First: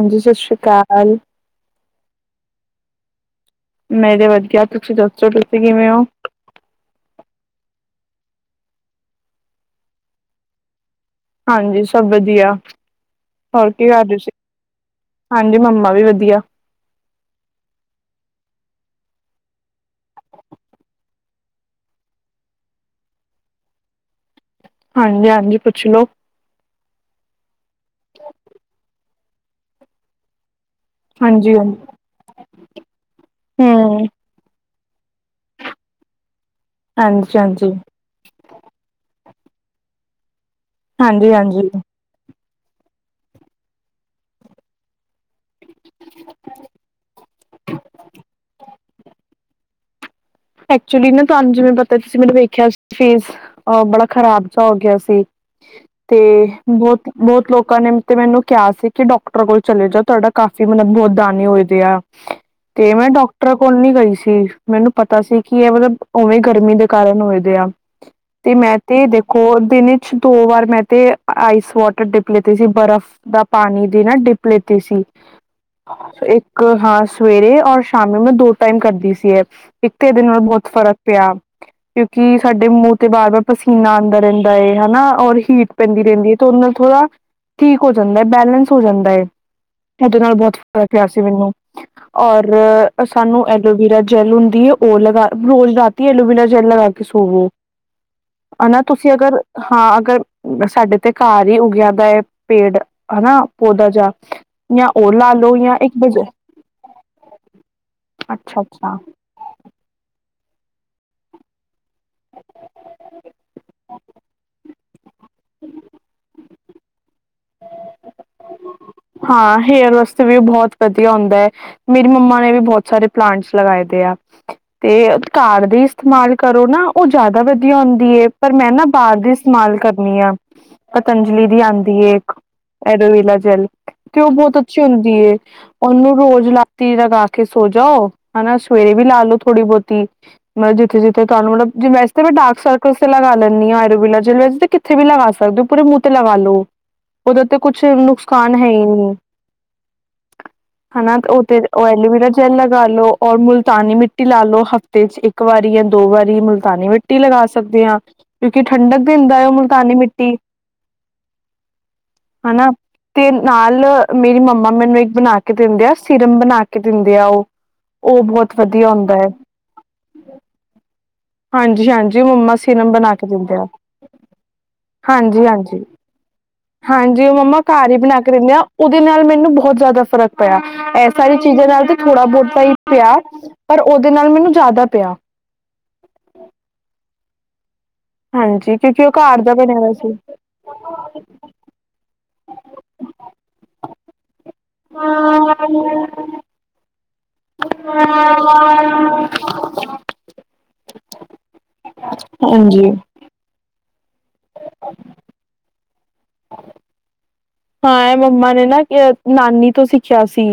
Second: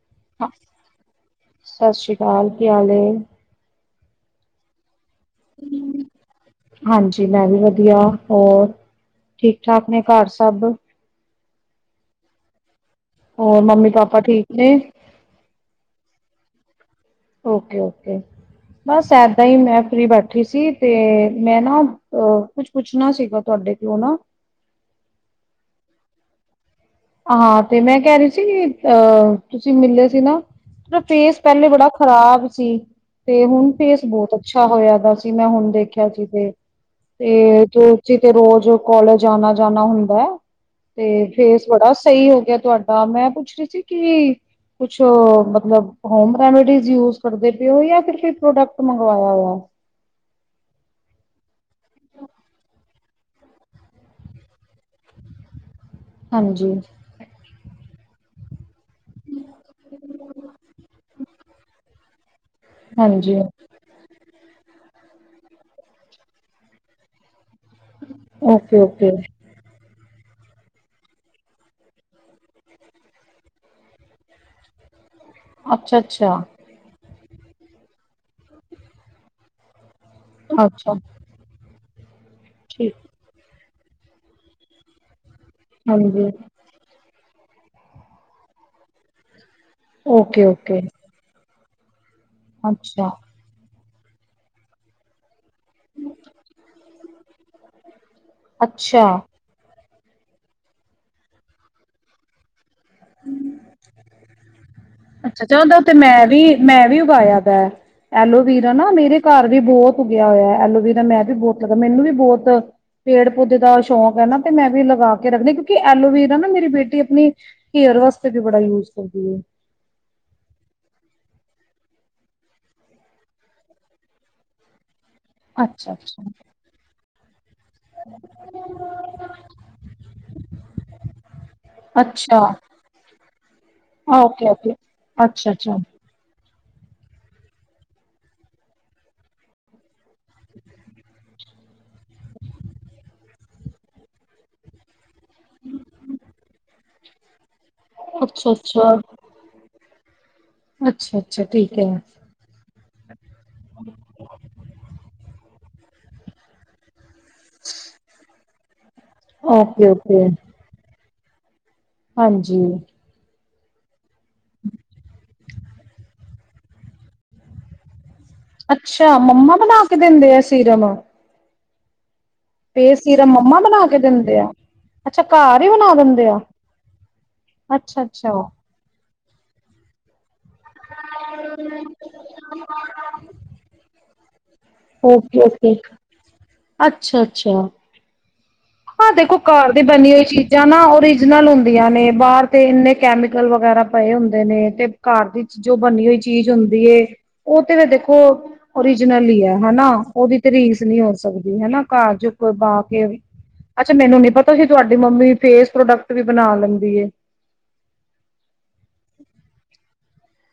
ਹਾਂਜੀ ਸਤਿ ਸ੍ਰੀ ਅਕਾਲ ਚਾਲ ਕੀਿਆਾਲ [unintelligible] ਮੇਰੇ ਵਧੀਆ ਤੁਸੀਂ ਦੱਸ ਹਾਂਜੀ ਮੈਂ ਵੀ ਵਧੀਆ ਹੋਰ ਠੀਕ ਠਾਕ ਨੇ ਘਰ ਸਭ ਹਾਂਜੀ ਸਭ ਵਧੀਆ ਹੋਰ ਕੀ ਮੰਮੀ ਕਰਦੇ ਪਾਪਾ ਸੀ ਠੀਕ ਨੇ ਹਾਂਜੀ ਮੰਮਾ ਵੀ ਵਧੀਆ ਓਕੇ ਓਕੇ ਬਸ ਏਦਾਂ ਹੀ ਮੈਂ ਫਫ੍ਰੀ ਬੈਠੀ ਸੀ ਤੇ ਮੈਂ ਨਾ ਕੁਛ ਪੁੱਛਣਾ ਸੀਗਾ ਤੁਹਾਡੇ ਤੋਂ ਨਾ ਹਾਂਜੀ ਹਾਂਜੀ ਪੁੱਛ ਲੋ ਹਾਂ ਤੇ ਮੈਂ ਕਹਿ ਰਹੀ ਸੀ ਅਹ ਤੁਸੀਂ ਮਿਲਿਆ ਸੀ ਨਾ ਫੇਸ ਹਾਂਜੀ ਪਹਿਲੇ ਹਾਂਜੀ ਬੜਾ ਖ਼ਰਾਬ ਸੀ ਤੇ ਹੁਣ ਫੇਸ ਹਮ ਬਹੁਤ ਅੱਛਾ ਹੋਇਆ ਦਾ ਸੀ ਮੈਂ ਹੁਣ ਦੇਖਿਆ ਸੀ ਤੇ ਹਾਂਜੀ ਤੇ ਹਾਂਜੀ ਜੋ ਜ ਤੇ ਰੋਜ਼ ਕੋਾਲਜ [unintelligible] ਜਾਣਾ ਜਾਣਾ ਹੁੰਦਾ ਹੈ ਤੇ ਹਾਂਜੀ ਫੇਸ ਹਾਂਜੀ ਬੜਾ ਸਹੀ ਹੋ ਗਿਆ ਤੁਹਾਡਾ ਮੈਂ ਪੁੱਛ ਰਹੀ ਸੀ ਕਿ ਕੁਛ ਮਤਲਬ ਹੋਮ ਰੇਮੈਡੀ ਯੂਜ ਕਰਦੇ ਪਏ ਹੋ ਫਿਰ ਕੋਈ ਪ੍ਰੋਡਕਟ ਮੰਗਵਾਇਆ ਹੋਇਆ ਐਕਚੁਲੀ ਨਾ ਤੁਹਾਨੂੰ ਜਿਵੇਂ ਪਤਾ ਤੁਸੀਂ ਮੈਨੂੰ ਵੇਖਿਆ ਸੀ ਫੇਸ ਬੜਾ ਖਰਾਬ ਜਾ ਹੋਗ ਸੀ ਤੇ ਹਾਂਜੀ ਬਹੁਤ ਬਹੁਤ ਲੋਕਾਂ ਨੇ ਤੇ ਮੈਨੂੰ ਕਿਹਾ ਸੀ ਕਿ ਡਾਕਟਰ ਕੋਲ ਚਲੇ ਜਾਓ ਤੁਹਾਡਾ ਕਾਫ਼ੀ ਮਤਲਬ ਬਹੁਤ ਦਾਨੇ ਹੋਏਦੇ ਆ ਤੇ ਮੈਂ ਹਾਂਜੀ ਡਾਕਟਰਾਂ ਕੋਲ ਨੀ ਗਈ ਸੀ ਮੈਨੂੰ ਕੀ ਹੈ ਮਤਲਬ ਉਵੇਂ ਗਰਮੀ ਦੇ ਕਾਰਨ ਹੋਏ। ਤੇ ਮੈਂ ਓਕੇ ਤੇ ਓਕੇ ਦੇਖੋ ਦਿਨੇ ਦੋ ਵਾਰ ਮੈਂ ਤੇ ਆਈਸ ਵਾਟਰ ਡਿਪ ਲੀਤੀ ਸੀ ਬਰਫ਼ ਦਾ ਪਾਣੀ ਦੀ ਨਾ ਡਿਪ ਲੀਤੀ ਸੀ। ਅੱਛਾ ਅੱਛਾ ਇੱਕ ਹਾਂ ਸਵੇਰੇ ਔਰ ਸ਼ਾਮੀ ਮੈਂ ਦੋ ਟਾਈਮ ਕਰਦੀ ਸੀ ਐਹ। ਇੱਕੇ ਦਿਨ ਨਾਲ ਬਹੁਤ ਫ਼ਰਕ ਅੱਛਾ ਪਿਆ। ਕੀ ਸਾਡੇ ਠੀਕ ਮੂੰਹ ਤੇ ਬਾਰ-ਬਾਰ ਪਸੀ ਨਾ ਆਉਂਦਾ ਰਹਿੰਦਾ ਏ ਹਨਾ ਔਰ ਹੀਟ ਪੈਂਦੀ ਹਾਂਜੀ ਰਹਿੰਦੀ ਹੈ ਤੇ ਉਹਦੇ ਨਾਲ ਥੋੜਾ ਠੀਕ ਹੋ ਜਾਂਦਾ ਐ, ਬੈਲੈਂਸ ਹੋ ਜਾਂਦਾ ਐ। ਤੁਹਾਡੇ ਨਾਲ ਓਕੇ ਬਹੁਤ ਓਕੇ ਫ਼ਰਕ ਪਿਆ ਸੀ ਮੈਨੂੰ ਔਰ ਅੱਛਾ ਅਸਾਨੂੰ ਇਹ ਐਲੋਵੀਰਾ ਜੈਲ ਹੁੰਦੀ ਐ ਉਹ ਲਗਾ ਰੋਜ਼ ਰਾਤੀ ਐਲੋਵੀਰਾ ਜੈੱਲ ਲਗਾ ਕੇ ਸੋਵੋ। ਹਨਾ ਤੁਸੀਂ ਅੱਛਾ ਅਗਰ ਹਾਂ ਅਰ ਸਾਡੇ ਤੇ ਘਰ ਹੀ ਉਗ ਜਾਂਦਾ ਹੈ ਪੇੜ ਹਨਾ ਪੌਦਾ ਜਾ ਜਾਂ ਉਹ ਲਾ ਲੋ ਅੱਛਾ ਜਾਂ ਉਹਦਾ ਤੇ ਇੱਕ ਬਜ ਮੈਂ ਵੀ ਮੈਂ ਵੀ ਉਗਾਇਆ ਵੈ ਅੱਛਾ ਐਲੋਵੀਰਾ ਨਾ ਅੱਛਾ ਮੇਰੇ ਘਰ ਵੀ ਬਹੁਤ ਉੱਗਿਆ ਹੋਇਆ ਐਲੋਵੀਰਾ ਮੈਂ ਵੀ ਬਹੁਤ ਲੱਗਾ ਮੈਨੂੰ ਵੀ ਬਹੁਤ ਪੇੜ ਪੌਦੇ ਦਾ ਸ਼ੌਂਕ ਐਨਾ ਤੇ ਮੈਂ ਵੀ ਲਗਾ ਰੱਖਦੇ ਕਿਉਂਕਿ ਐਲੋਵੇਰਾ ਨਾ ਮੇ ਬੇਟ ਟੀ ਆਪਣੀ ਹੇਅਰ ਵਾਸਤੇ ਵੀ ਬੜਾ ਯੂਜ਼ ਹਾਂ ਹੇਅਰ ਵਾਸਤੇ ਵੀ ਉਹ ਬਹੁਤ ਵਧੀਆ ਹੁੰਦਾ। ਮੇਰੀ ਮੰਮਾ ਨੇ ਵੀ ਬਹੁਤ ਸਾਰੇ ਪਲਾਂਟਸ ਲਗਾਏ ਦੇ ਆ ਤੇ ਘਰ ਦੇ ਅੱਛਾ ਅੱਛਾ ਇਸਤੇਮਾਲ ਕਰੋ ਨਾ ਉਹ ਜ਼ਿਆਦਾ ਵਧੀਆ ਆਉਂਦੀ ਹੈ, ਪਰ ਮੈਂ ਨਾ ਬਾਹਰ ਦੀ ਇਸਤੇਮਾਲ ਕਰਨੀ ਆ ਪਤੰਜਲੀ ਦੀ ਆਂਦੀ ਏ ਇੱਕ ਅੱਛਾ ਐਲੋਵੀਰਾ ਜੈਲ ਤੇ ਉਹ ਓਕੇ ਬਹੁਤ ਓਕੇ ਅੱਛੀ ਹੁੰਦੀ ਏ ਅੱਛਾ ਅੱਛਾ ਉਹਨੂੰ ਰੋ ਰੋਜ ਰਾਤੀ ਲਗਾ ਕੇ ਸੋ ਜਾਓ ਹਨਾ ਸਵੇਰੇ ਵੀ ਲਾ ਲੋੋ ਥੋੜੀ ਬਹੁਤੀ ਮਤਲਬ ਜਿੱਥੇ ਜਿੱਥੇ ਤੁਹਾਨੂੰ ਮਤਲਬ ਵੈਸੇ ਤਾਂ ਮੈਂ ਡਾਰਕ ਸਰਕਲ ਤੇ ਲਗਾ ਲੈਂਦੀ ਹਾਂ ਐਲੋਵੀਰਾ ਜੈਲ ਵੈਸੇ ਕਿੱਥੇ ਵੀ ਲਗਾ ਸਕਦੇ ਹੋ ਪੂਰੇ ਮੂੰਹ ਤੇ ਲਗਾ ਲੋ ਉਹਦੇ ਤੇ ਕੁਛ ਅੱਛਾ ਨੁਸਕਾਨ ਅੱਛਾ ਹਈਂਈਂ ਹਨਾ ਅੱਛਾ ਅੱਛਾ ਉੇਥ ਠੀਕ ਉਹ ਹੈ ਐਲੋਵਰਾ ਜੈਲ ਲੱ ਗਾਲੋ ਔਰ ਮੁਲਤਾਨੀ ਮਿੱਟੀ ਲਾ ਲੋਓ ਹਫ਼ਤੇ ਚ ਇੱਕ, ਇੱਕ ਵਾਰੀ ਜਾਂ ਦੋ ਵਾਰੀ ਮੁਲਤਾਨੀ ਮਿੱਟੀ ਲਗਾ ਸਕਦੇ ਹਾਂ ਕਿਉਂਕਿ ਠੰਡਕ ਦਿੰਦਾ ਓਕੇ ਮੁਲਤਾਨੀ ਓਕੇ ਮਿੱਟੀ ਹਾਂਜੀ, ਹਨਾ ਤੇ ਨਾਲ ਮੇਰੀ ਮੰਮਾ ਮੈਨੂੰ ਇੱਕ ਬਣਾ ਕੇ ਦਿੰਦੇ ਆ ਸਿਰਮ ਬਣਾ ਕੇ ਦਿੰਦੇ ਆ ਉਹ ਉਹ ਬਹੁਤ ਵਧੀਆ ਹੁੰਦਾ ਅੱਛਾ ਹੈ ਮੰਮਾ ਬਣਾ ਕੇ ਦਿੰਦੇ ਆ ਸੀਰਮ ਹਾਂਜੀ-ਹਾਂਜੀ, ਫ ਸੀਰਾ ਮੰਮਾ ਬਣਾ ਕੇ ਦਿੰਦੇ ਆ ਅੱਛਾ ਹਾਂਜੀ ਘਰ ਹੀ ਹਾਂਜੀ ਬਣਾ ਦਿੰਦੇ ਆ। ਹਾਂਜੀ ਉਹ ਮੰਮਾ ਘਰ ਹੀ ਬਣਾ ਅੱਛਾ-ਅੱਛਾ। ਕੇ ਦਿੰਦੇ ਆ। ਦੇ ਨਾਲ ਮੈਨੂੰ ਬਹੁਤ ਜ਼ਿਆਦਾ ਫ਼ਰਕ ਪਿਆ। ਇਹ ਸਾਰੀ ਚੀਜ਼ਾਂ ਨਾਲ ਤੇ ਥੋੜ੍ਹਾ ਬਹੁਤਾ ਹੀ ਪਿਆ ਪਰ ਉਹਦੇ ਨਾਲ ਮੈਨੂੰ ਜ਼ਿਆਦਾ ਪਿਆ। ਅੱਛਾ, ਹਾਂਜੀ ਕਿਉਂਕਿ ਉਹ ਹਾਂ ਦੇਖੋ ਦਾ ਘਰ ਬਣਿਆ ਦੀ ਹੋਇਆ ਸੀ ਬਣੀ ਹੋਈ ਚੀਜ਼ਾਂ ਨਾ ਔਰੀਜਨਲ ਹੁੰਦੀਆਂ ਨੇ ਬਾਹਰ ਤੇ ਇੰਨੇ ਕੈਮੀਕਲ ਵਗੈਰਾ ਪਏ ਹੁੰਦੇ, ਦੇ ਨੇ ਤੇ ਘਰ ਦੀ ਜੋ ਬਣੀ ਹੋਈ ਚੀਜ਼ ਹੁੰਦੀ ਐ। ਉਹ ਤੇ ਫੇ ਦੇਖੋ ਔਰੀਜਨਲ ਹੀ ਹੈ ਹਨਾ ਉਹਦੀ ਤਰੀਸ ਨੀ ਹੋ ਸਕਦੀ ਹਨਾ। ਘਰ ਚ ਕੋ ਪਾ ਹਾਂਜੀ ਕੇ, ਅੱਛਾ ਮੈਨੂੰ ਨੀ ਪਤਾ ਸੀ ਤੁਹਾਡੀ ਮੰਮੀ ਫੇਸ ਪ੍ਰੋਡਕਟ ਵੀ ਬਣਾ ਲੈਂਦੀ। ਹਾਂ ਇਹ ਮੰਮਾ ਨੇ ਨਾ ਨਾਨੀ ਤੋਂ ਸਿੱ ਆ ਸੀ,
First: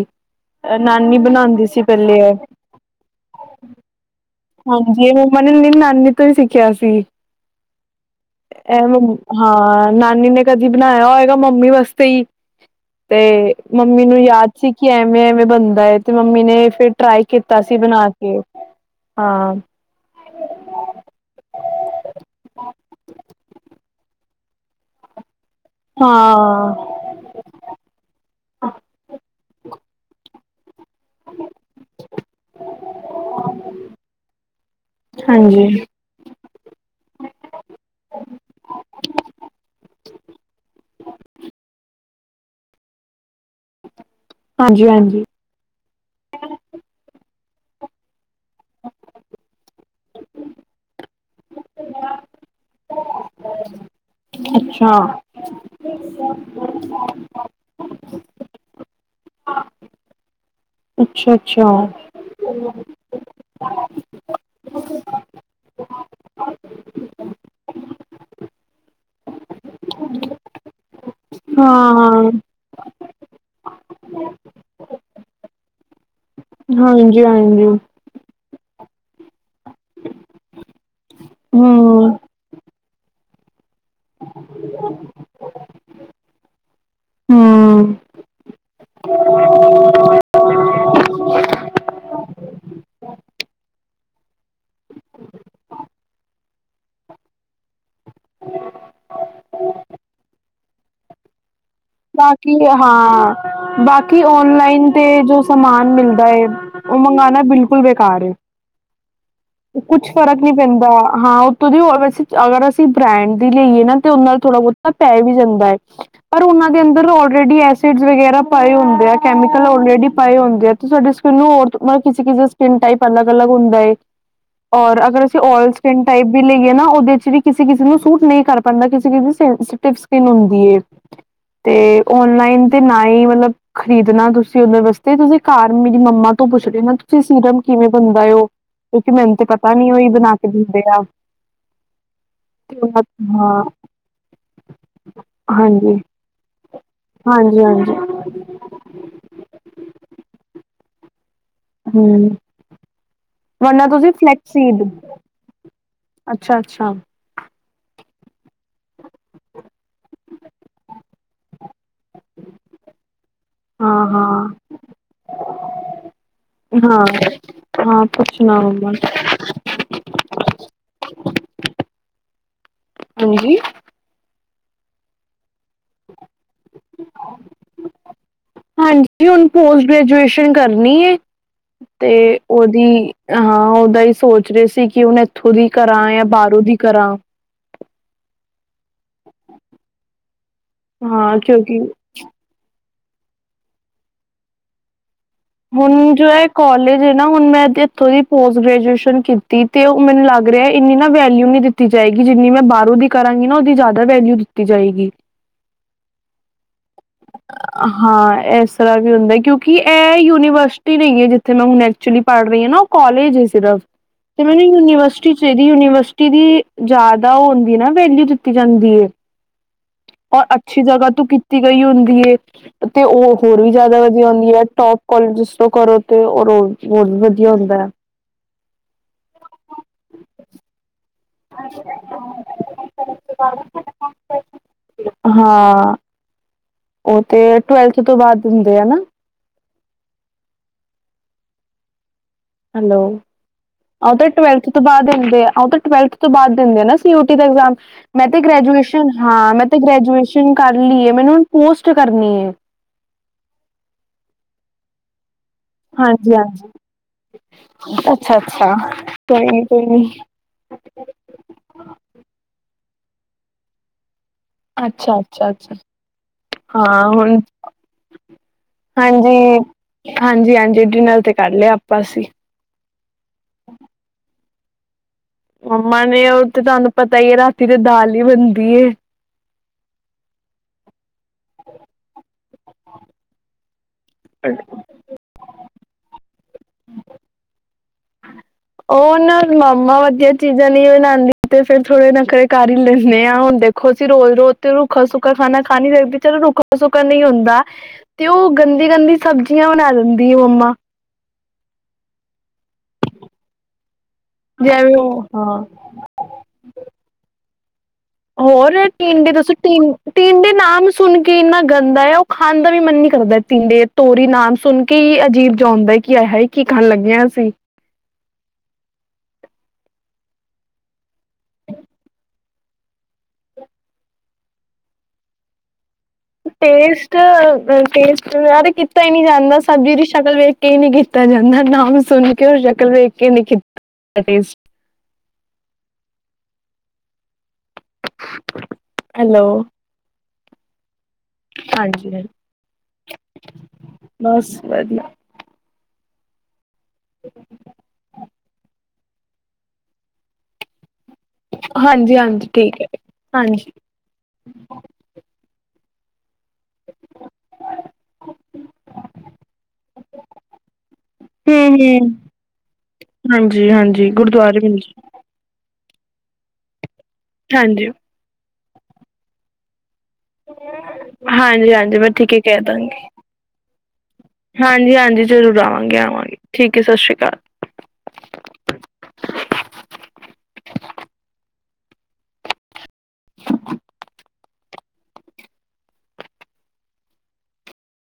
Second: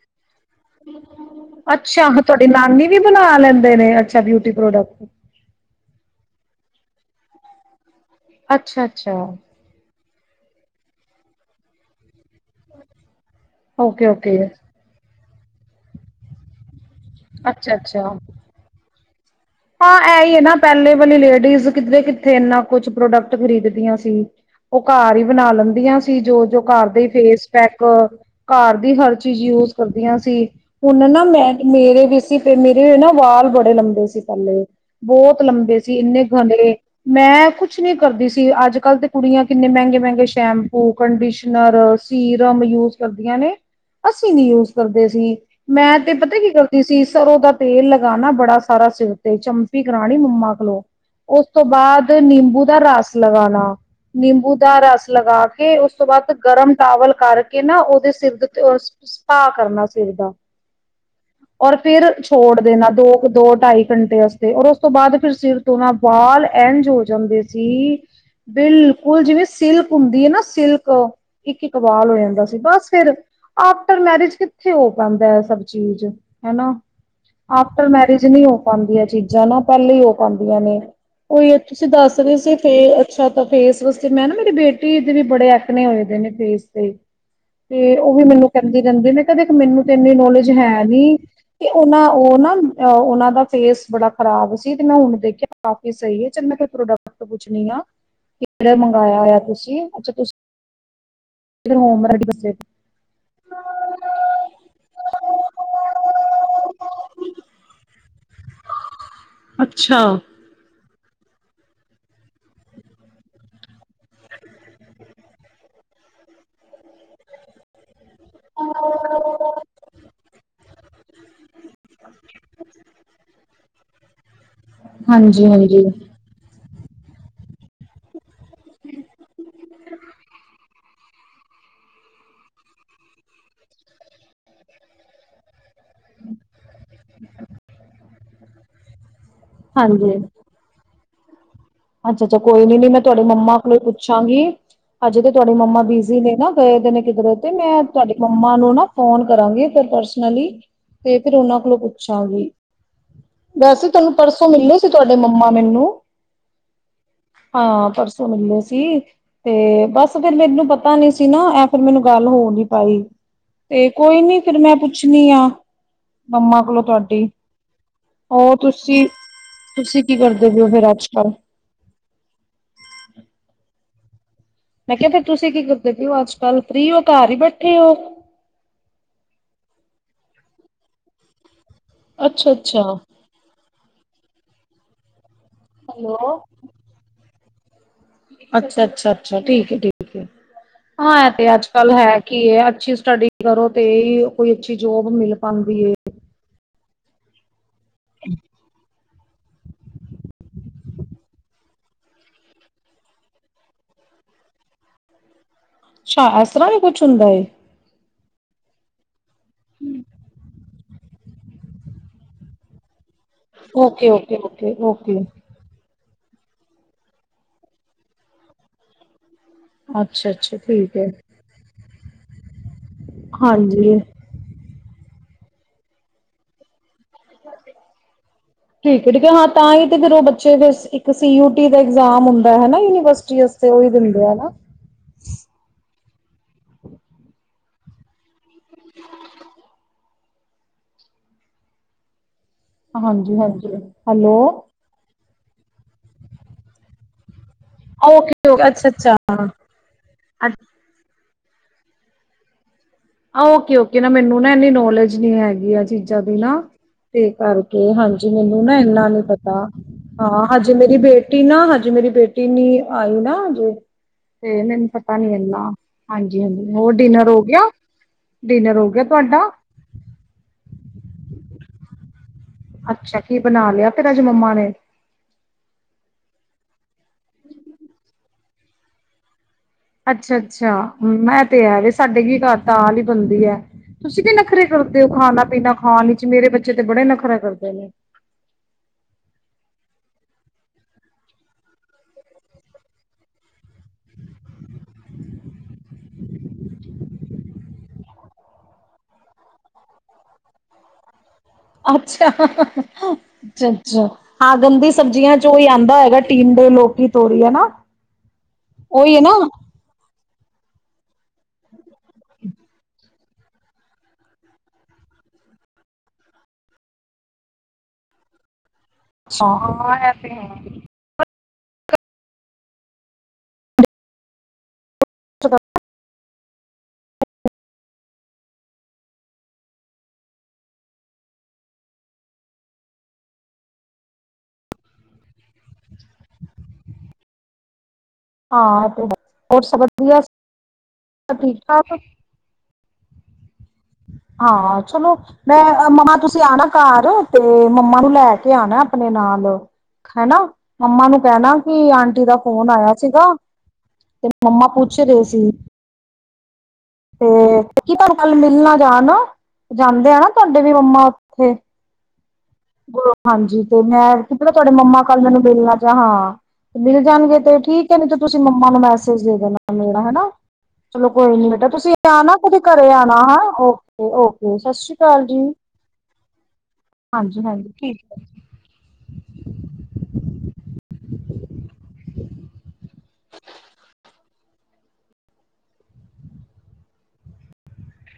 ਨਾਨੀ ਬਣਾਉਂਦੀ ਸੀ ਅੱਛਾ ਪਹਿਲੇ ਉਹ ਇਹ। ਤੁਹਾਡੀ ਨਾਨੀ ਵੀ ਬਣਾ ਲੈਂਦੇ ਨੇ। ਅੱਛਾ ਬਿਊਟੀ ਪ੍ਰੋਡਕਟ। ਹਾਂਜੀ ਇਹ ਮੰਮਾ ਨੇ ਮ ਨਾਨੀ ਤੋਂ ਹੀ ਸਿੱਖਿਆ ਸੀ। ਇਹ ਅੱਛਾ-ਅੱਛਾ, ਮ ਹਾਂ। ਨਾਨੀ ਨੇ ਕਦੀ ਬਣਾਇਆ ਹੋਏਗਾ ਮੰਮੀ ਵਾਸਤੇ ਹੀ, ਤੇ ਮੰਮੀ ਨੂੰ ਓਕੇ-ਓਕੇ, ਯਾਦ ਸੀ ਕਿ ਐਵੇ ਵੇਂ ਐਵੇਂ ਬਣਦਾ ਹੈ ਤੇ ਮ ਮੰਮੀ ਨੇ ਫੇਰ ਟਰਾਈ ਕੀਤਾ ਸੀ ਬਣਾ ਅੱਛਾ-ਅੱਛਾ। ਕੇ। ਹਾਂ ਹਾਂ ਇਹ ਹੀ ਹੈ ਨਾ ਪਹਿਲੇ ਵਾਲੀ ਲੇਡੀਜ਼ ਕਿਧੇ ਕਿੱਥੇ ਇੰਨਾ ਕੁਛ ਪ੍ਰੋਡਕਟ ਖਰੀਦੀਆਂ ਸੀ। ਸੀ ਉਹ ਘਰ ਹੀ ਬਣਾ ਲੈਂਦੀਆਂ ਸੀ ਜੋ ਜੋ ਘਰ ਹਾਂ ਦੇ ਫੇਸ ਪੈਕ ਘਰ ਦੀ ਹਰ ਚੀਜ਼ ਯੂਜ ਕਰਦੀਆਂ ਸੀ। ਹੁਣ ਨਾ ਮੈਂ ਮੇਰੇ ਵੀ ਸੀ ਮੇਰੇ ਵੀ ਨਾ ਵਾਲ ਬੜੇ ਲੰਬੇ ਸੀ। ਬਹੁਤ ਹਾਂਜੀ ਲੰਬੇ ਸੀ ਇੰਨੇ ਗਣੇ ਮੈਂ ਕੁਛ ਨੀ ਕਰਦੀ ਸੀ ਅੱਜ ਕੱਲ ਤੇ ਕੁੜੀਆਂ ਕਿੰਨੇ ਮਹਿੰਗੇ-ਮਹਿੰਗੇ ਸ਼ੈਂਪੂ ਕੰਡੀਸ਼ਨਰ ਸੀਰਮ ਯੂਜ ਕਰਦੀਆਂ ਨੇ। ਅਸੀਂ ਨੀ ਯੂਜ ਹਾਂਜੀ ਕਰਦੇ ਹਾਂਜੀ ਸੀ ਮੈਂ ਤੇ ਪਤਾ ਕੀ ਕਰਦੀ ਸੀ ਸਰੋਂ ਦਾ ਤੇਲ ਲਗਾਾਨ ਬੜਾ ਸਾਰਾ ਸ ਤੇ ਚਮਪੀ ਕਰਾਉਣੀ ਮੰਮਾ ਕੋਲੋਂ ਉਸ ਤੋਂ ਬਾਅਦ ਨਿੰਬੂ ਦਾ ਰਸ ਲਗਾਣਾ ਨਿੰਬੂ ਦਾ ਅੱਛਾ ਰਸ ਲਗਾ ਕੇ ਉਸ ਤੋਂ ਬਾਅਦ ਗਰਮ ਟਾਵਲ ਕਰਕੇ ਨਾ ਉਹਦੇ ਸਿਰ ਤੇ ਉਹ ਸਪਾ ਕਰਨਾ ਸਿਰ ਦਾ। ਅੱਛਾ ਅੱਛਾ ਔਰ ਫੇਰ ਛੋੜ ਦੇਣਾ। ਦੋ ਕੁ ਦੋ ਢਾਈ ਘੰਟੇ ਆਸਰੇ ਔਰ ਉਸ ਤੋਂ ਬਾਅਦ ਫਿਰ ਸਿਰ ਤੋਂਨਾ ਵਾਲ ਐੰਝ ਹੋ ਜਾਂਦੇ ਸੀ ਬਿਲਕੁਲ ਜਿਵੇਂ ਸਿਲਕ ਹੁੰਦੀ ਹੈ ਨਾ ਸਿਲਕ ਇੱਕ ਇਕ ਬਾਲ ਹੋ ਹਾਂ ਜਾਂਦਾ ਸੀ ਬਸ। ਫਿਰ ਆਫਟਰ ਮੈਰਿਜ ਕਿੱਥੇ ਹੋ ਪਾਂਦਾ ਹੈ ਸਭ ਚੀਜ਼। ਹਨਾ ਹਾਂਜੀ ਹਾਂਜੀ ਆਫਟਰ ਮੈਰਿਜ ਨੀ ਹੋ ਪਾਉਂਦੀਆਂ ਚੀਜ਼ਾਂ ਨਾ ਪਹਿਲੇ ਹੀ ਉਹ ਪਾਉਂਦੀਆਂ ਨੇ। ਉਹੀ ਹੈ ਤੁਸੀਂ ਹਮ ਦੱਸ ਰਹੇ ਸੀ ਫੇਰ ਅੱਛਾ ਤ ਫੇਸ ਵਾਸਤੇ ਮੈਂ ਨਾ ਮੇਰੀ ਬੇਟੀ ਦੇ ਵੀ ਬੜੇ ਐਕਨੇ ਹੋਏ ਦੇ ਨੇ ਫੇਸ ਤੇ, ਹਮ ਤੇ ਉਹ ਵੀ ਮੈਨੂੰ ਕਹਿੰਦੀ ਰਹਿੰਦੀ ਨੇ ਕਹਿੰਦੇ ਮੈਨੂੰ ਤੇ ਇੰਨੀ ਨੌਲੇਜ ਹੈ ਨੀ ਕਿ ਉਹਨਾ ਉਹ ਨਾ ਉਹਨਾਂ ਦਾ ਫੇਸ ਬੜਾ ਖਰਾਬ ਸੀ ਤੇ ਮੈਂ ਹੁਣ ਦੇਖਿਆ ਕਾਫੀ ਸਹੀ ਹੈ ਚੱਲ ਮੈਂ ਕੋ ਪ੍ਰੋਡਕਟ ਪੁੱਛਣੀ ਆ। ਕਿੜਾ ਮੰਗਵਾਇਆ ਹੋਇਆ ਤੁਸੀਂ ਅੱਛਾ ਤੁ ਬਾਕੀ ਹਾਂ ਬਾਕੀ ਓਨਲਾਈਨ ਤੇ ਜੋ ਸਮਾਨ ਮਿਲਦਾ ਹੈ ਉਹ ਮੰਗਵਾਉਣਾ ਬਿਲਕੁਲ ਬੇਕਾਰ ਏ। ਅੱਛਾ। ਕੁੱਛ ਫ਼ਰਕ ਨੀ ਪੈਂ ਹਾਂ ਉਤੋਂ ਦੀ ਵੈਸੇ ਅਗਰ ਅਸੀਂ ਬ੍ਰੈਂਡ ਦੀ ਲਈਏ ਨਾ ਤੇ ਉਹ ਨਾਲ ਥੋੜਾ ਬਹੁਤਾ ਪੈ ਵੀ ਜਾਂਦਾ ਹੈ ਪਰ ਉਹਨਾਂ ਦੇ ਅੰਦਰ ਔਲਰੇਡੀ ਐਸਿਡ ਵਗੈਰਾ ਪਾਏ ਹੁੰਦੇ ਆ ਕੈਮੀਕਲ ਆਲਰੈਡੀ ਪਾਏ ਹੁੰਦੇ ਆ ਤੇ ਤੁਹਾਡੇ ਸਕਿੰਨ ਨੂੰ ਹੋਰ ਮਤਲਬ ਕਿਸੇ ਕਿਸੇ ਸਕਿਨ ਟਾਈਪ ਅਲੱਗ ਲਗ ਹੁੰਦਾ ਏ। ਔਰ ਅਗਰ ਅਸੀਂ ਹਾਂਜੀ, ਓਲ ਹਾਂਜੀ, ਸਕਿਨ ਟਾਈਪ ਵੀ ਲਈਏ ਨਾ ਉਹਦੇ ਚ ਵੀ ਕਿਸੀ-ਕਿਸੀ ਨੂੰ ਸੂਟ ਨਹੀਂ ਕਰ ਪਾਦਾ ਕਿਸੀ -ਕਿਸੀ ਦੀ ਸੈਂਸਟਿਵ ਸਕਿਨ ਹੁੰਦੀ ਏ। ਤੇ ਓਨਲਾਈਨ ਤੇ ਨਾ ਹੀ ਮਤਲਬ ਖਰੀਦਣਾ ਤੁਸੀਂ ਉਹਦੇ ਵਾਸਤੇ ਤੁਸੀਂ ਘਰ ਮੇਰੀ ਮੰਮਾ ਤੋਂ ਪੁੱਛ ਲੈਣਾ ਤੁਸੀਂ ਸੀਰਮ ਕਿਵੇਂ ਬਣਦਾ ਏ ਉਹ। ਮੈਨੂੰ ਤੇ ਪਤਾ ਨੀ ਉਹੀ ਬਣਾ ਕੇ ਦਿੰਦੇ ਆ। ਅੱਛਾ-ਅੱਛਾ ਕੋਈ ਨੀ, ਤੇ ਨੀ ਮੈਂ ਉਹਨਾਂ ਤੁਹਾਡੇ ਮੰਮਾ ਹਾਂ ਕੋਲੋਂ ਪੁੱਛਾਂਗੀ ਅੱਜੇ ਤੇ ਤੁਹਾਡੀ ਮੰਮਾ ਹਾਂਜੀ ਬੀਜ ਨੇ ਨਾ ਗਏ ਨੇ ਕਿਧਰ ਤੇ ਹਾਂਜੀ ਮੈਂ ਹਾਂਜੀ ਤੁਹਾਡੇ ਮੰਮਾ ਨੂੰ ਨਾ ਫੋਨ ਕਰਾਂਗੀ ਫ ਪਰਸਨਲੀ ਤੇ ਫਿਰ ਉਹਨਾਂ ਕੋਲੋਂ ਹਮ ਪੁੱਛਾਂਗੀ, ਵੈਸੇ ਵਰਨਾ ਤੁਸੀਂ ਤੁਹਾਨੂੰ ਪਰਸੋਂ ਫਲੈਕਸ ਮਿਲੇ ਸੀਡ ਸੀ ਤੁਹਾਡੇ ਮੰਮਾ ਮੈਨੂੰ ਅੱਛਾ ਅੱਛਾ ਹਾਂ ਪਰਸ ਮਿਲੇ ਸੀ, ਤੇ ਬਸ ਫਿਰ ਮੈਨੂੰ ਪਤਾ ਨੀ ਸੀ ਨਾ ਐ ਫਿਰ ਮੈਨੂੰ ਗੱਲ ਹੋ ਨੀ ਪਾਈ, ਤੇ ਹਾਂ ਕੋਈ ਨੀ ਹਾਂ ਫਿਰ ਮੈਂ ਪੁੱਛਣੀ ਆ ਮੰਮਾ ਕੋਲੋਂ ਹਾਂ ਤੁਹਾਡੀ, ਹਾਂ ਹੋਰ ਪੁੱਛਣਾ ਮੰਮਾ ਤੁਸੀਂ ਤੁਸੀਂ ਕੀ ਕਰਦੇ ਪਯੇ ਹੋ ਫਿਰ ਅੱਜ ਕੱਲ। ਹਾਂਜੀ ਮੈਂ ਕਿਹਾ ਫਿਰ ਤੁਸੀਂ ਕੀ, ਕਿ ਤੇ ਕਿਓਂ ਅੱਜ ਕੱਲ ਫ੍ਰੀ ਔ, ਘਰ ਹੀ ਬੈਠੇ ਹੋ। ਹਾਂਜੀ ਹੁਣ ਪੋਸਟ ਗ੍ਰੈਜੂਏਸ਼ਨ ਕਰਨੀ ਏ ਤੇ ਅੱਛਾ ਅੱਛਾ ਔਦੀ, ਹਾਂ ਔਦਾ ਹੀ। ਸੋਚ ਰਹੇ ਸੀ ਕਿ ਹੁਣੇ ਖੁਦ ਦੀ ਕਰਾਂ, ਜਾਂ ਹੈਲੋ ਬਾਹਰੋਂ ਦੀ ਕਰਾਂਵਾਂ। ਅੱਛਾ ਅੱਛਾ ਅੱਛਾ ਠੀਕ ਹੈ, ਠੀਕ ਹੈ, ਠੀਕ। ਹਾਂ ਤੇ ਅੱਜ ਕੱਲ ਹੈ ਕੀ ਹੈ, ਅੱਛੀ ਸਟੱਡੀ ਕਰੋ, ਤੇ ਕੋਈ ਅੱਛੀ ਜੋਬ ਮਿਲੇ ਹੁਣ ਜੋ ਹੈ, ਕਾੱਲੇਜ। ਦੇਣਾ ਹੁਣ ਮੈਂ ਗਿਫ਼੍ਟ। ਤੁਸੀ ਪੋਸਟ ਗ੍ਰੈਜੂਏਸ਼ਨ ਕੀਤੀ ਤੇ ਉਹ ਮੈਨੂੰ ਲੱਗ ਰਿਹਾ ਏਨੀ ਨਾ ਵੈਲਿਊ ਨੀ ਦਿੱਤੀ ਜਾਏਗੀ, ਜਿੰਨੀ ਮੈਂ ਬਾਹਰੋਂ ਦੀ ਕਰਾਂਗੀ ਨਾ ਉਹਦੀ ਜ਼ਿਆਦਾ ਵੈਲਿਊ ਦਿੱਤੀ ਜਾਏਗੀ। ਅੱਛਾ ਇਸ ਤਰ੍ਹਾਂ ਵੀ ਕੁਛ ਹੁੰਦਾ ਏ। ਹਾਂ ਇਸ ਤਰ੍ਹਾਂ ਵੀ ਹੁੰਦਾ ਕਿਉਂਕਿ ਇਹ ਯੂ ਯੂਨੀਵਰਸਿਟੀ ਵੀ ਹੈਹੀ ਹੈ ਜਿੱਥੇ ਮੈਂ ਹੁਣ ਐਕਚੁਅਲੀ ਪੜ ਰਹੀ ਹਾਂ ਨਾ। ਕਾਲਜ ਹੈ ਸਿਰਫ਼, ਓਕੇ ਓਕੇ ਤੇ ਮੈਨੂੰ ਓਕੇ ਓਕੇ ਯੂਨੀਵਰਸਿਟੀ ਚਾਹੀਦੀ ਯੂਨੀਵਰਸਿਟੀ। ਈਦੀ ਜਿਆਦਾ ਹੋਂਦੀ ਦੀ ਨਾ, ਵੈਲਿਊ ਦਿੱਤੀ ਜਾਂਦੀ ਐ। ਅੱਛਾ ਔਰ ਅੱਛਾ ਅੱਛੀ ਠੀਕ ਹੈ ਜਗ੍ਹਾ ਤੋ ਕੀਤੀ ਗਈ ਹੁਣ ਦੀ [unintelligible] ਤੇ ਔ ਹੋਰ ਵੀ ਹਾਂਜੀ ਜਿਆਦਾ ਵਧੀਆ ਹੁੰਂਦੀ ਹੈ। ਟੋਪ [unintelligible] ਕਾੱਲ ਜਿਸ ਨੂ ਕਰੋ, ਤੇ ਔ ਰੋ ਠੀਕ ਹੈ, ਠੀਕ ਹੈ, ਹਾਂ ਤਾਂ ਹੀ ਤੇ ਫਿਰ ਔ ਬ ੇ [inaudible] ਸੀ ਈ ਟੀ ਦਾ ਇਗਜ਼ਾਮ ਹੁੰਦਾ ਹੈ, ਹੈਨਾ ਯੂਨੀਵਰਸਿਟੀ ਵਾਸਤੇ, ਔ ਹੀ ਦਿੰਦੇ ਹੈਨਾ। ਔ ਤੇ ਟੁਵੈਲਥ ਤੋਂ ਬਾਅਦ ਹੁਂਦੇ ਦੇ ਐ ਨਾ। ਹੈਲੋ, ਹਾਂਜੀ ਹਾਂਜੀ ਉਹ ਤਾਂ ਹੈਲੋ ਟਵੈਲਥ ਤੋਂ ਬਾਅਦ ਹੁਦੇ ਆ। ਉਹ ਤਾਂ ਟਵੈਲਥ ਤੋਂ ਬਾਅਦ ਦਿੰਦੇ ਨਾ ਸੀ। ਐਗਜਾਮ ਮੈਂ ਤੇ ਓਕੇ ਓਕੇ ਅੱਛਾ ਗ੍ਰੈਜੂਏਸ਼ਨ ਹਾਂ ਮੈਂ ਤੇ ਅੱਛਾ ਗ੍ਰੈਜੂਏਸ਼ਨ ਕਰ ਲਈਏ ਮੈਨੂੰ ਪੋਸਟ ਕਰਨੀ ਹੈ। ਓਕੇ ਓਕੇ, ਨਾ ਮੈਨੂੰ ਨਾ ਇੰਨੀ ਨੌਲੇਜ ਨੀ ਹੈਗੀ। ਚੀਜ਼ਾਂ ਹਾਂਜੀ ਵੀ ਨਾ ਹਾਂਜੀ ਤੇ ਕਰਕੇ ਹਾਂਜੀ ਅੱਛਾ ਮੈਨੂੰ ਅੱਛਾ ਨਾ ਇਨਾ ਨੀ ਕੋਈ ਪਤਾ ਕੋਈ ਨੀ ਹਾਂ ਹਜੇ ਮੇਰੀ ਬੇਟੀ ਨਾ ਹਜੇ ਮੇਰੀ ਬੇਟੀ ਨ ਆਈ ਨਾਜੇ, ਤੇ ਮੈਨੂੰ ਪਤਾ ਅੱਛਾ ਨੀ ਅੱਛਾ ਇਨਾ ਅੱਛਾ ਹਾਂਜੀ-ਹਾਂਜੀ, ਹੋਰ ਡਿਨਰ ਹੋ ਗਿਆ? ਡਿਨਰ ਹੋ ਗਿਆ ਤੁਹਾਡਾ ਹਾਂਜੀ-ਹਾਂਜੀ, ਜੇ ਨਾਲ ਤੇ ਕਰ ਲਿਆ ਆਪਾਂ ਅਸੀਂ ਅੱਛਾ ਕੀ ਬਣਾ ਲਿਆ ਫੇਰ ਅੱਜ ਮੰਮਾ ਨੇ, ਮੰਮਾ ਨੇ ਉਹ ਤੇ ਤੁਹਾਨੂੰ ਪਤਾ ਹੈ ਰਾਤੀ ਦੇ ਦਾਲ ਹੀ ਬਣਦੀ ਐ। ਅੱਛਾ-ਅੱਛਾ, ਮੈਂ ਤੇ ਹੈ ਵੀ ਸਾਡੇ ਕੀ ਇੱਕਤਾ ਹੀ ਬੰਦੀ ਹੈ। ਤੁਸੀਂ ਵੀ ਨਖਰੇ ਕਰਦੇ ਹੋ ਖਾਣਾ ਪੀਣਾ ਖਾਣ ਹੀ ਚ ਮੇਰੇ ਬੱਚੇ ਬੜੇ ਹੀ ਨਖਰਾ ਕਰਦੇ ਨੇ, ਹੂੰ, ਉਹ ਨਾ ਮੰਮਾ ਵਧੀਆ ਚੀਜ਼ਾਂ ਨਹੀਂ ਬਣਾਦੀ ਤੇ ਫੇਰ ਥੋੜ੍ਹੇ ਨਖਰੇ ਕਰ ਹੀ ਲੈਂਨੇ ਆ ਹੁਣ ਦੇਖੋ ਅਸੀਂ ਰੋਜ਼ ਰੋਜ਼ ਤੇ ਰੁੱਖਾ ਸੁੱਕਾ ਖਾਣਾ ਖਾ ਨੀ ਸਕਦੇ ਚਲੋ ਰੁੱਖਾ ਸੁੱਕਾ ਨਹੀਂ ਹੁੰਦਾ ਤੇ ਉਹ ਗੰਦੀ-ਗੰਦੀ ਸਬਜ਼ੀਆਂ ਬਣਾ ਦਿੰਦੀ ਆ ਮੰਮਾ ਅੱਛਾ-ਅੱਛਾ, ਹਾਂ ਗੰਦੀ ਜਿਵੇਂ ਸਬਜ਼ੀਆਂ ਚੋਂ ਉਹ ਹੀ ਆਦਾ ਹੈਗਾ ਟੀਡੇ ਦੇ ਲੋਕੀ ਤੋਰੀ ਹਨਾ, ਹੋਰ ਟੀਡੇ ਦੱਸੋ ਟੀਡੇ ਨਾਮ ਸੁਣ ਕੇ ਇੰਨਾ ਗੰਦਾ ਹੈ ਉਹ ਖਾਣ ਦਾ ਵੀ ਮਨ ਨੀ ਕਰਦਾ ਟੀਡੇ ਤੋਰੀ ਨਾਮ ਸੁਣ ਕੇ ਹੀ ਅਜੀਬ ਜਾ ਆਉਦਾ ਕਿ ਹਾਏ ਹੀ ਕੀ ਖਾਣ ਲੱਗੇ ਹਾਂ ਅਸੀਂ, ਹਾਂ ਤੇ, [unintelligible] ਟੇਸਟ ਟੇਸਟ ਯਾਰ ਕੀਤਾ ਹੀ ਨੀ ਜਾਂਦਾ ਸਬਜ਼ੀ ਦੀ ਸ਼ਕਲ ਵੇਖ ਕੇ ਹੀ ਨੀ ਕੀਤਾ ਜਾਂਦਾ ਨਾਮ ਸੁਣ ਕੇ ਉਹ ਸ਼ਕਲ ਵੇਖ ਕੇ ਨੀ ਕੀਤਾ। ਹਾਂ ਤੇ ਹੈਲੋ ਬਸ ਸਭ ਵਧੀਆ। ਸ ਠੀਕ-ਠਾਕ, ਹਾਂਜੀ [unintelligible] ਹਾਂ ਵਧੀਆ ਚਲੋ ਮੈਂ ਮੰਮਾ ਤੁਸੀਂ ਕੇ ਆਣਾ, ਘਰ ਤੇ ਮੰਮਾ ਨੂੰ ਲੈ ਕੇ ਆਣਾ, ਆਪਣੇ ਨਾਲ ਹਨਾ ਮੰਮਾ ਨੂੰ ਭੈਣਾ ਕਿ ਹਾਂਜੀ ਆਂਟੀ ਦਾ ਹਾਂਜੀ ਫੋਨ ਠੀਕ ਹੈ ਆਇਆ ਸੀਗਾ ਹਾਂਜੀ ਤੇ ਮੰਮਾ ਪੁੱਛ ਰਹੇ ਸੀ। ਤੇ ਕੀ ਤੁਹਾਨੂੰ ਕੱਲ ਮਿਲਣਾ ਜਾਣ ਜਾਂਦੇ ਆ ਨਾ ਤੁਹਾਡੇ ਵੀ ਮੰਮਾ ਉੱਥੇ ਹਮ ਹਮ ਗਲ ਹਾਂਜੀ ਤੇ ਮੈਂ ਕਿਤੇ ਨਾ ਗੁਰਦੁਆਰੇ ਤੁਹਾਡੇ ਮਿਲ ਮੰਮਾ ਜਾ, ਕੱਲ ਮੈਨੂੰ ਮੇਿਲਣਾ ਹਾਂ ਮਿਲ ਜਾਣਗੇ ਤੇ ਹਾਂਜੀ ਠੀਕ ਨਹੀਂ ਤੇ ਤੁਸੀਂ ਨੂੰ ਮੈਸੇਜ ਦੇਣਾ ਚਲੋ ਕੋਈ ਨੀ ਬੇਟਾ ਹਾਂਜੀ ਤੁਸੀਂ ਹਾਂਜੀ ਮੈਂ ਠੀਕ ਆਣਾ ਹੀ ਕਦੇ ਕਹਿ ਦਾਂਗੀ ਘਰੇ ਆਣਾ ਓ ਓਕੇ ਸਤਿ ਸ਼੍ਰੀ ਹਾਂਜੀ ਹਾਂਜੀ ਅਕਾਲ ਜੀ ਜ਼ਰੂਰ ਆਵਾਂਗੇ ਆਵਾਂਗੇ ਠੀਕ ਹੈ ਸਤਿ ਸ਼੍ਰੀ ਅਕਾਲ ਹਾਂਜੀ ਹਾਂਜੀ ਠੀਕ ਹੈ